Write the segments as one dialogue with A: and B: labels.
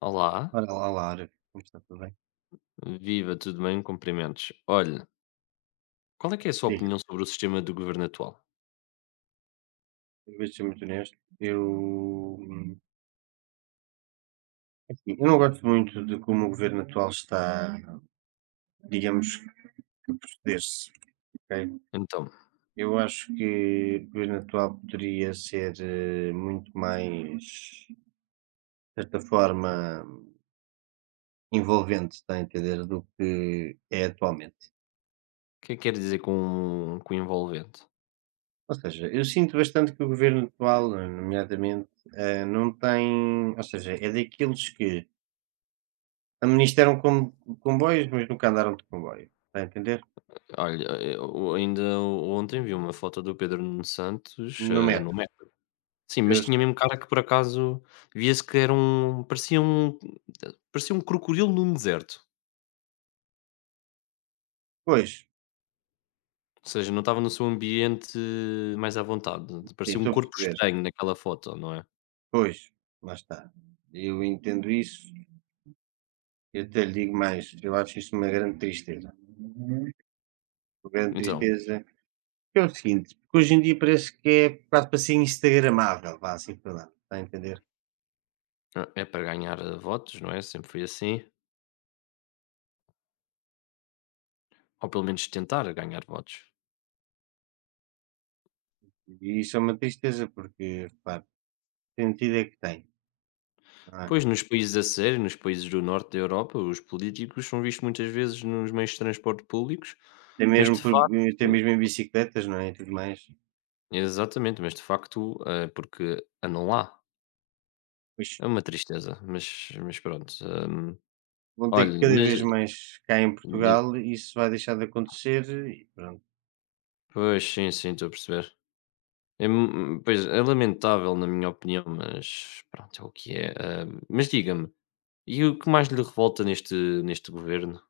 A: Olá,
B: Ora lá, Lara, como está? Tudo bem?
A: viva, tudo bem? Cumprimentos. Olha, qual é que é a sua
B: Diga,
A: opinião sobre o sistema do governo atual?
B: eu vou ser muito honesto, hum, assim, eu não gosto muito de como o governo atual está, digamos, que a proceder-se, ok?
A: Então, o
B: Eu acho que o governo atual poderia ser muito mais, de certa forma, envolvente, está a entender, do que é atualmente.
A: que é que quer dizer com envolvente?
B: Ou seja, eu sinto bastante que o governo atual, nomeadamente, não tem, ou seja, é daqueles que administraram com comboios, mas nunca andaram de comboio, está a entender?
A: Olha, eu ainda ontem vi uma foto do Pedro Nuno Santos
B: No
A: no
B: metro,
A: metro. Sim, mas
B: eu
A: tinha
B: sei.
A: mesmo cara que por acaso via-se que era um parecia, um. Parecia um crocodilo num deserto.
B: Pois,
A: Ou seja, não estava no seu ambiente mais à vontade.
B: sim.
A: Parecia um
B: Estou a
A: corpo
B: perceber.
A: estranho naquela foto, não é?
B: Pois, lá está. Eu entendo isso, eu até lhe digo mais, eu acho isso uma grande tristeza. Uma grande
A: Então,
B: tristeza, é o seguinte, porque hoje em dia parece que é quase para ser instagramável, vá assim falar, está a entender?
A: é para ganhar votos, não é? Sempre foi assim. Ou pelo menos tentar ganhar votos.
B: E isso é uma tristeza porque, repare, sentido é que tem, não é?
A: Pois, nos países a sério, nos países do norte da Europa, os políticos são vistos muitas vezes nos meios de transporte públicos,
B: Até
A: mas
B: mesmo
A: de
B: por até
A: facto
B: mesmo em bicicletas, não é, e tudo mais.
A: exatamente, mas de facto, porque andam lá. É uma tristeza, mas pronto,
B: Vão ter
A: Olha,
B: cada
A: mas
B: vez mais cá em Portugal
A: diga
B: e isso vai deixar de acontecer e pronto.
A: pois, sim, sim, estou a perceber. É mu pois, é lamentável na minha opinião, mas pronto, é o que é. Mas diga-me, e o que mais lhe revolta neste governo?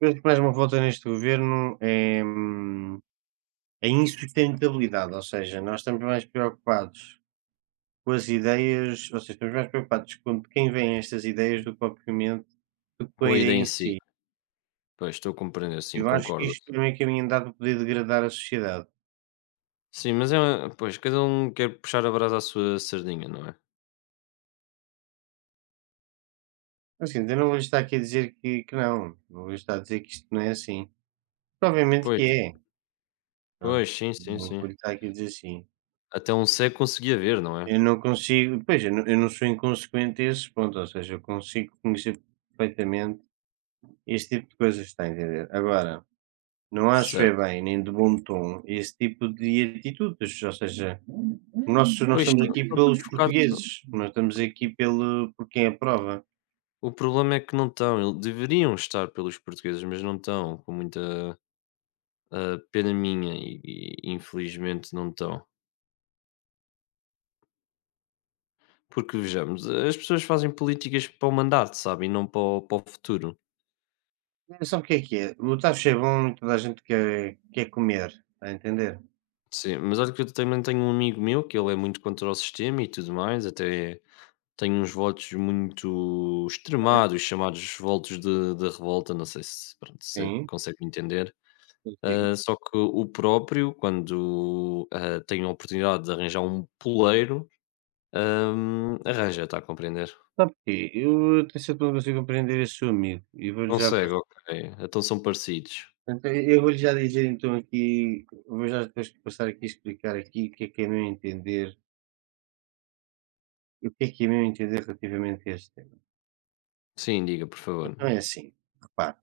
B: Depois que mais me revolta neste governo é, a insustentabilidade, ou seja, nós estamos mais preocupados com as ideias, ou seja, estamos mais preocupados com de quem vem estas ideias do que propriamente do que com
A: Com
B: a
A: a
B: ideia
A: ideia em
B: em
A: si?
B: si.
A: Pois, estou a compreender, sim,
B: Eu acho que
A: concordo.
B: isto é meio caminho andado para poder degradar a sociedade.
A: Sim, mas é uma pois, cada um quer puxar a brasa à sua sardinha, não é?
B: Assim, eu não vou estar aqui a dizer que não, não vou estar a dizer que isto não é assim. Obviamente que
A: Pois,
B: é, pronto,
A: pois, sim, sim,
B: não
A: sim.
B: vou estar aqui a dizer sim.
A: Até um cego conseguia ver, não é?
B: Eu não consigo, pois, eu não sou inconsequente a esse ponto, ou seja, eu consigo conhecer perfeitamente esse tipo de coisas, está a entender? Agora, não acho é
A: Certo.
B: bem, nem de bom tom, esse tipo de atitudes, ou seja, nós
A: Pois,
B: estamos
A: estão
B: aqui
A: estão todos
B: pelos
A: focados,
B: portugueses, nós estamos aqui pelo, por quem aprova.
A: o problema é que não estão, ele deveriam estar pelos portugueses, mas não estão, com muita, pena minha e infelizmente não estão. Porque vejamos, as pessoas fazem políticas para o mandato, sabe, e não para o futuro.
B: Sabe o que é que é? O tacho é bom e toda a gente quer comer, está a entender?
A: Sim, mas olha que eu também tenho um amigo meu que ele é muito contra o sistema e tudo mais, até tenho uns votos muito
B: Está bem?
A: extremados, chamados votos de revolta, não sei se, pronto, se
B: Sim,
A: consegue me entender.
B: consigo.
A: Ah, só que o próprio, quando, tenho a oportunidade de arranjar um poleiro, arranja, está a compreender?
B: Sabe porquê? Eu até certo ponto consigo compreender esse seu amigo e vou-lhe já.
A: Consegue, ok. Então são parecidos.
B: Então, eu vou-lhe já dizer então aqui, vou já depois passar aqui a explicar aqui o que é meu entender, o que é meu entender relativamente a este tema.
A: Sim, diga, por favor.
B: Então é assim, repare,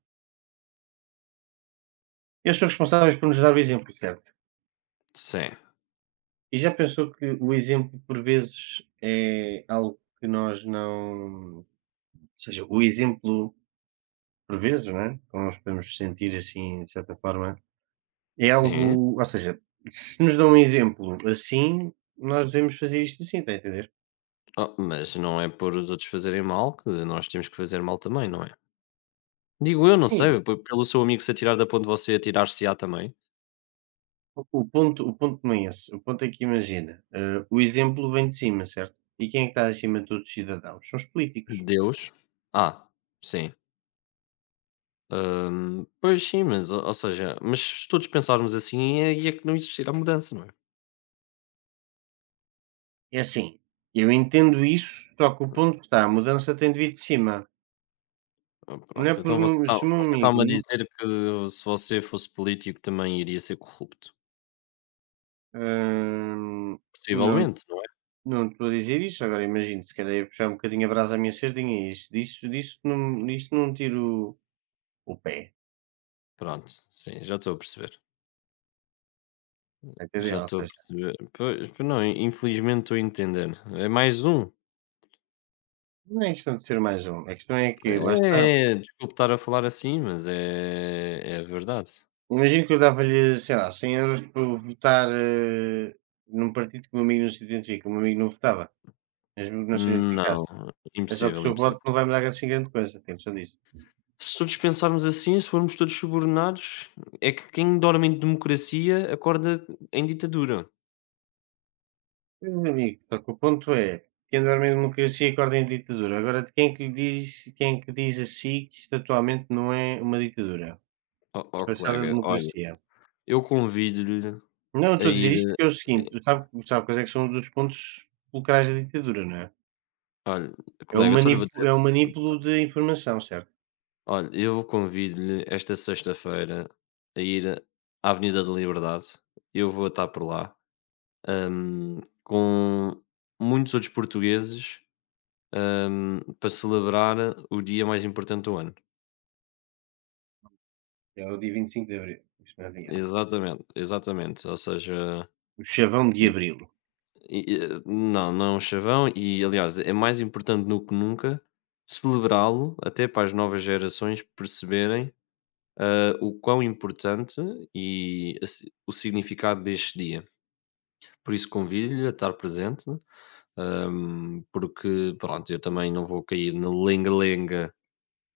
B: eles são responsáveis por nos dar o exemplo, certo?
A: Sim,
B: E já pensou que o exemplo por vezes é algo que nós não, ou seja, o exemplo por vezes, não é? Como nós podemos sentir assim, de certa forma, é
A: sim.
B: algo, ou seja, se nos dão um exemplo assim, nós devemos fazer isto assim, está a entender?
A: Oh, mas não é por os outros fazerem mal que nós temos que fazer mal também, não é? Digo eu, não
B: Sim,
A: sei, pe pelo seu amigo se atirar da ponte, você atirar-se-á também?
B: o ponto o ponto não é esse, o ponto é que imagina, o exemplo vem de cima, certo? E quem é que está acima de todos os cidadãos? São os políticos.
A: Deus? Ah, sim. Pois sim, mas ou seja, mas se todos pensarmos assim, é ia que não existir a mudança, não é?
B: É assim, eu entendo isso, só que o ponto está, a mudança tem de vir de cima.
A: Ah,
B: Não é
A: pronto,
B: por
A: então você
B: um
A: está
B: se o meu
A: você
B: amigo,
A: está-me a dizer que se você fosse político também iria ser corrupto?
B: hã, não
A: Possivelmente, não é?
B: não estou a dizer isso, agora imagino, se calhar ia puxar um bocadinho a brasa à minha sardinha, isto disso não disto não tiro o pé,
A: Pronto, sim, já estou a perceber.
B: está a entender?
A: Já
B: Ou
A: estou a
B: seja,
A: perceber. Pois, pois não, infelizmente estou a entender. É mais um.
B: não é questão de ser mais um, a questão é que lá está.
A: É, é, desculpe estar a falar assim, mas é, é verdade.
B: Imagino que eu dava-lhe, sei lá, 100 euros para votar, num partido que o meu amigo não se identifica. O meu amigo não votava, mesmo que não se
A: Não,
B: identificasse. É só que o
A: impossível,
B: seu
A: impossível.
B: voto não vai mudar assim grande coisa, tem noção disso.
A: Se todos pensarmos assim, se formos todos subornados, é que quem dorme em democracia acorda em ditadura.
B: Meu amigo, só que o ponto é: quem dorme em democracia acorda em ditadura. Agora, de quem é que lhe diz, quem é que diz a si que isto atualmente não é uma ditadura
A: Ó ó
B: disfarçada de
A: colega, olha,
B: democracia?
A: eu convido-lhe
B: Não, eu
A: a
B: estou a dizer
A: ir
B: isto porque é o seguinte: tu sabe, sabe quais é que são um dos pontos fulcrais da ditadura, não é?
A: a olha,
B: É o
A: colega, só lhe vou
B: manipu
A: dizer
B: é o manipulo de informação, certo?
A: olha, eu convido-lhe esta sexta-feira a ir à Avenida da Liberdade, eu vou estar por lá, com muitos outros portugueses, para celebrar o dia mais importante do ano.
B: É o dia 25 de Abril. Deixa-me adivinhar.
A: Exatamente, exatamente, ou seja
B: O chavão
A: e
B: de Abril.
A: e não, não é um chavão e aliás é mais importante do que nunca celebrá-lo, até para as novas gerações perceberem, o quão importante e a si o significado deste dia. Por isso convido-lhe a estar presente, porque pronto, eu também não vou cair na lenga-lenga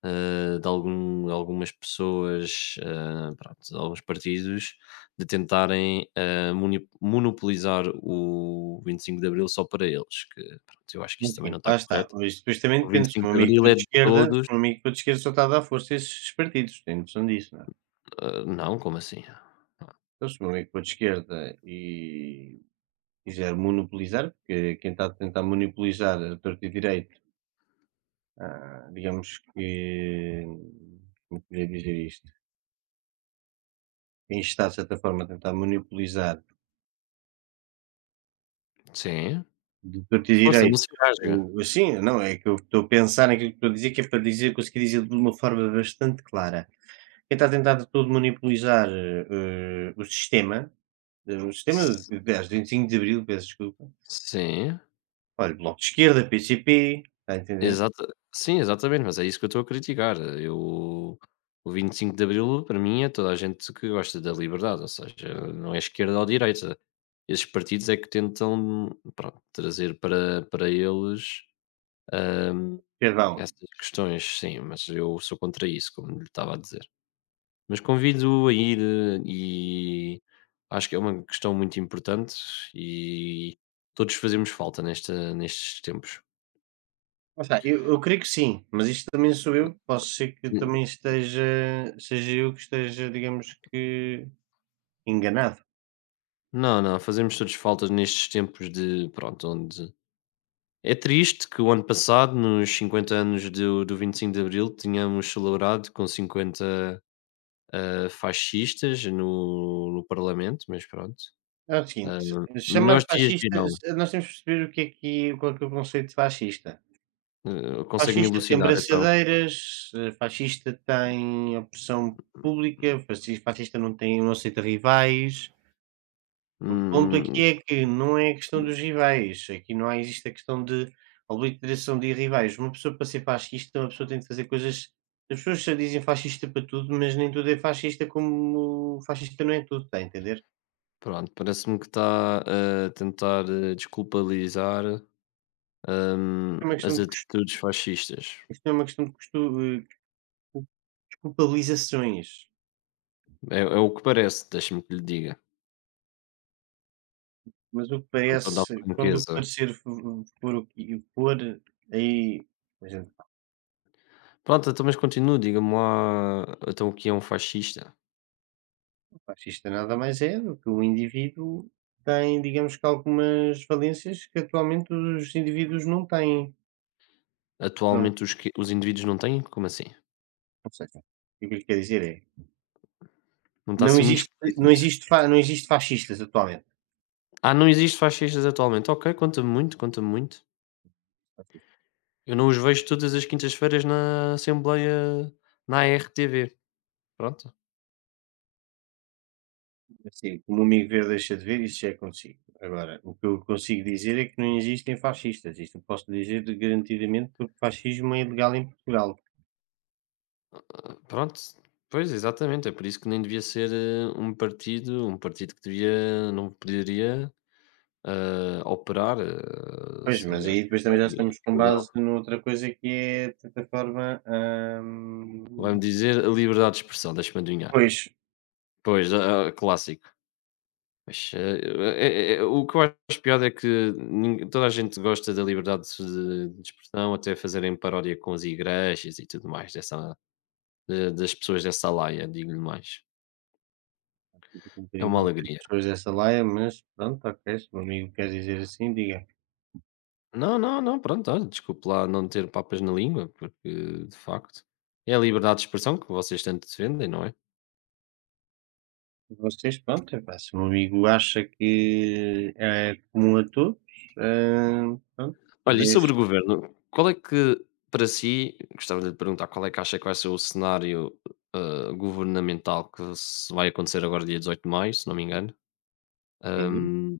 A: de algum, algumas pessoas, pronto, de alguns partidos, de tentarem monopolizar o 25 de Abril só para eles, que pronto, eu acho que
B: É o
A: isso também não
B: seguinte,
A: está
B: lá está.
A: correto.
B: Mas depois também
A: O vinte
B: depende.
A: e
B: Se o
A: cinco
B: meu
A: de
B: amigo
A: Abril
B: for
A: é
B: de
A: de
B: esquerda, se o
A: todos.
B: meu amigo for de esquerda só está a dar força a esses partidos. Tem noção disso, não é?
A: Ah, não, como assim?
B: Então, se o meu amigo for de esquerda e quiser monopolizar, porque quem está a tentar monopolizar a torta e direito, ah, digamos que. Como poderia dizer isto? Quem está, de certa forma, a tentar monopolizar.
A: Sim.
B: Do que eu te
A: Força, não
B: direi,
A: se engasga.
B: o assim, não, é que eu estou a pensar naquilo que estou a dizer, que é para dizer conseguir dizer de uma forma bastante clara. Quem está a tentar de todo monopolizar, o sistema,
A: S-
B: 5 de Abril, peço desculpa,
A: Sim.
B: olha, Bloco de Esquerda, PCP, está a entender?
A: Exata sim, exatamente, mas é isso que eu estou a criticar. Eu o 25 de Abril, para mim, é toda a gente que gosta da liberdade, ou seja, não é esquerda ou direita. Esses partidos é que tentam, pronto, trazer para eles, hum,
B: Perdão.
A: essas questões, sim, mas eu sou contra isso, como lhe estava a dizer. Mas convido a ir e acho que é uma questão muito importante e todos fazemos falta nesta nestes tempos.
B: Lá está, eu creio que sim, mas isto também sou eu, posso ser que também esteja seja eu que esteja, digamos que, enganado.
A: Não, não, fazemos todos faltas nestes tempos de pronto, onde é triste que o ano passado, nos 50 anos do, do 25 de Abril, tínhamos celebrado com 50 fascistas no, no Parlamento, mas pronto.
B: É o
A: Ah,
B: seguinte, chamar
A: melhores dias
B: fascista
A: virão.
B: se nós temos que perceber o que é que qual é que é o conceito de fascista.
A: Ah, consegue-me
B: Fascista tem
A: elucidar, então?
B: braçadeiras, fascista tem opressão pública, fascista não tem não aceita rivais. O ponto
A: Hum,
B: aqui é que não é a questão dos rivais, aqui não há existe a questão de obliteração de rivais. Uma pessoa para ser fascista, uma pessoa tem de fazer coisas. As pessoas já dizem fascista para tudo, mas nem tudo é fascista como fascista não é tudo, está a entender?
A: pronto, parece-me que está a tentar desculpabilizar
B: É uma
A: as
B: questão de cos
A: atitudes fascistas.
B: isto é uma questão de culpabilizações,
A: É, é o que parece, deixa-me que lhe diga,
B: mas o que
A: com toda a
B: parece quando o
A: franqueza.
B: parecer fo for o que for, aí a gente.
A: Pronto, então, mas continua, diga-me lá, então, o que é um fascista?
B: O fascista nada mais é do que o indivíduo tem, digamos que algumas valências que atualmente os indivíduos não têm. Pronto,
A: Atualmente os que os indivíduos não têm? Como assim?
B: ou seja, o que eu lhe quero dizer é,
A: Não está a
B: não
A: ser muito
B: existe não
A: explícito.
B: existe fa não existe fascistas atualmente.
A: Ah, não existe fascistas atualmente. Ok, conta-me muito, conta-me muito. Eu não os vejo todas as quintas-feiras na Assembleia na ARTV. Pronto,
B: Assim, como o Amigo Verde deixa de ver, isso já é consigo. Agora, o que eu consigo dizer é que não existem fascistas, isto eu posso dizer de- garantidamente porque o fascismo é ilegal em Portugal.
A: pronto. Pois, exatamente, é por isso que nem devia ser, um partido que devia não poderia, operar,
B: Pois,
A: se
B: mas
A: aliás,
B: aí depois
A: está
B: também já
A: aqui
B: estamos com
A: ilegal.
B: base noutra coisa que é, de certa forma,
A: Vai-me
B: hum,
A: dizer a liberdade de expressão, deixa-me adivinhar.
B: pois,
A: Pois, ah, ah, clássico. Mas, é- é- é- o que eu acho pior é que nin- toda a gente gosta da liberdade de expressão, até fazerem paródia com as igrejas e tudo mais, dessa, de- das pessoas dessa laia, digo-lhe mais.
B: um
A: É
B: bocadinho
A: uma
B: mal ter
A: alegria.
B: pessoas dessa laia, mas pronto, ok, se o meu amigo quer dizer assim, diga.
A: Não, não, não, pronto, olha, desculpe lá não ter papas na língua, porque de facto é a liberdade de expressão que vocês tanto defendem, não é?
B: Vocês, pronto, epá, se o meu amigo acha que é comum a todos, pronto,
A: Olha, e sobre
B: deixe
A: o governo, qual é que, para si, gostava de lhe perguntar, qual é que acha que vai ser o cenário governamental que se vai acontecer agora, dia 18 de maio, se não me engano?
B: sim.
A: Ahm,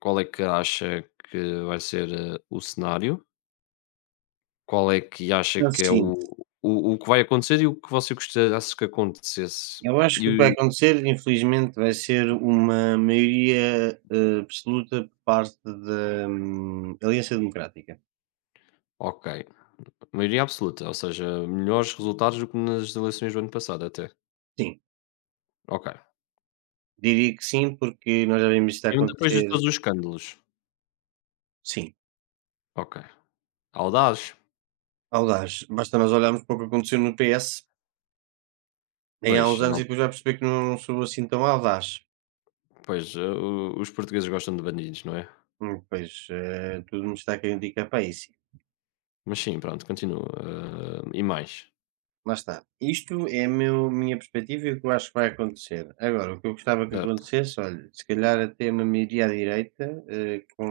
A: qual é que acha que vai ser o cenário? Qual é que acha
B: É o
A: que é
B: seguinte,
A: o, o que vai acontecer e o que você gostasse que acontecesse?
B: eu acho que o que
A: E,
B: vai acontecer, infelizmente, vai ser uma maioria, absoluta por parte da, Aliança Democrática.
A: o- ok, maioria absoluta, ou seja, melhores resultados do que nas eleições do ano passado, até.
B: Sim.
A: Ok.
B: Diria que sim, porque nós já vimos isto a
A: Mesmo depois de
B: acontecer.
A: todos os escândalos.
B: Sim,
A: Ok. Audaz.
B: audaz. Basta nós olharmos para o que aconteceu no PS em há
A: Pois,
B: uns anos
A: não,
B: e depois vai perceber que não sou assim tão audaz.
A: pois o- os portugueses gostam de bandidos, não é?
B: Pois, tudo me está a querer indicar para isso.
A: Mas sim, pronto, continua. Eh, e mais.
B: Lá está. Isto é a meu, minha perspectiva e o que eu acho que vai acontecer. Agora, o que eu gostava que
A: Certo.
B: acontecesse, olha, se calhar até uma maioria à direita, com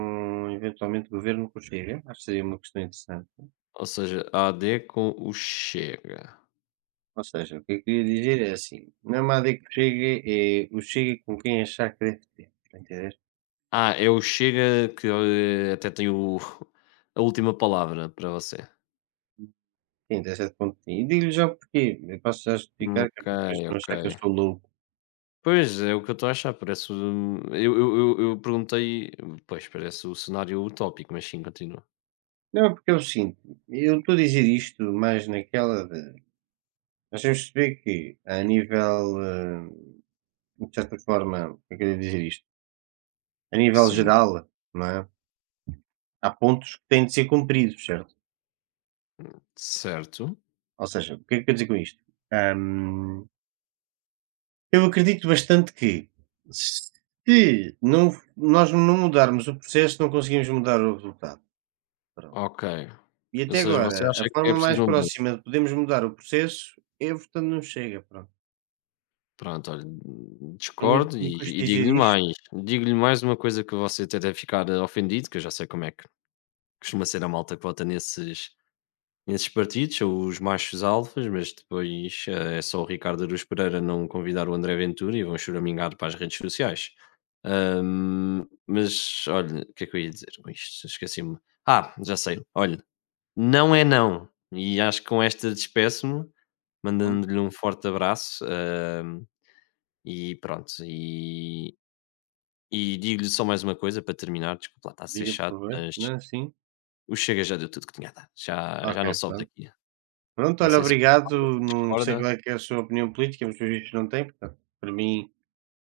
B: eventualmente governo com o Chega, acho que seria uma questão interessante.
A: Ou seja, a AD com o Chega.
B: Ou seja, o que eu queria dizer é assim, não é má dica do Chega, é o Chega com quem achar que deve ter, está a entender?
A: Ah, é o Chega que até tem o, a última palavra para você.
B: Sim, até certo ponto sim. E digo-lhe já o porquê, eu posso já explicar que
A: Ok,
B: é para depois não
A: ok.
B: achar que eu sou louco.
A: Pois, é o que eu estou a achar. Parece. Um- eu, eu perguntei. Pois, parece o cenário utópico, mas sim, continua.
B: Não, é porque é o seguinte, eu estou a dizer isto mais naquela de nós temos de perceber que a nível, de certa forma, como é que eu ia dizer isto? A nível
A: Sim,
B: geral, não é? Há pontos que têm de ser cumpridos, certo?
A: certo.
B: Ou seja, o que é que eu quero dizer com isto? Eu acredito bastante que se não nós não mudarmos o processo, não conseguimos mudar o resultado, pronto.
A: Ok.
B: E
A: Ou
B: até
A: seja,
B: agora,
A: você
B: a
A: acha que é
B: forma mais
A: preciso uma
B: próxima
A: mudança?
B: de podermos mudar o processo é votando não Chega, pronto.
A: Pronto, olha,
B: Por muito
A: discordo
B: que me
A: e
B: custe dizer isto,
A: digo-lhe mais uma coisa que você até deve ficar ofendido, que eu já sei como é que costuma ser a malta que vota nesses partidos, são os machos alfas, mas depois, é só o Ricardo Araújo Pereira não convidar o André Ventura e vão choramingar para as redes sociais. Mas olha, o que é que eu ia dizer com isto? Esqueci-me. Ah, já sei. Olha, não é não, e acho que com esta despeço-me,
B: pronto,
A: mandando-lhe um forte abraço, e pronto, e digo-lhe só mais uma coisa para terminar, desculpa lá, está a ser
B: diga por
A: chato,
B: favor.
A: mas
B: Não, sim?
A: o Chega já deu tudo que tinha a dar, já,
B: Ok,
A: já não sobe
B: pronto.
A: daqui.
B: Pronto,
A: Não
B: olha,
A: sei se
B: obrigado,
A: concorda, se
B: não sei
A: discorda.
B: qual é que é a sua opinião política, mas pelos vistos não tem, portanto, para mim,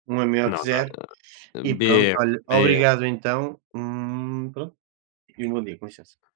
B: um é melhor que
A: Não,
B: zero. E
A: não.
B: pronto,
A: B,
B: olha,
A: B.
B: obrigado então, pronto, e um bom dia, com licença.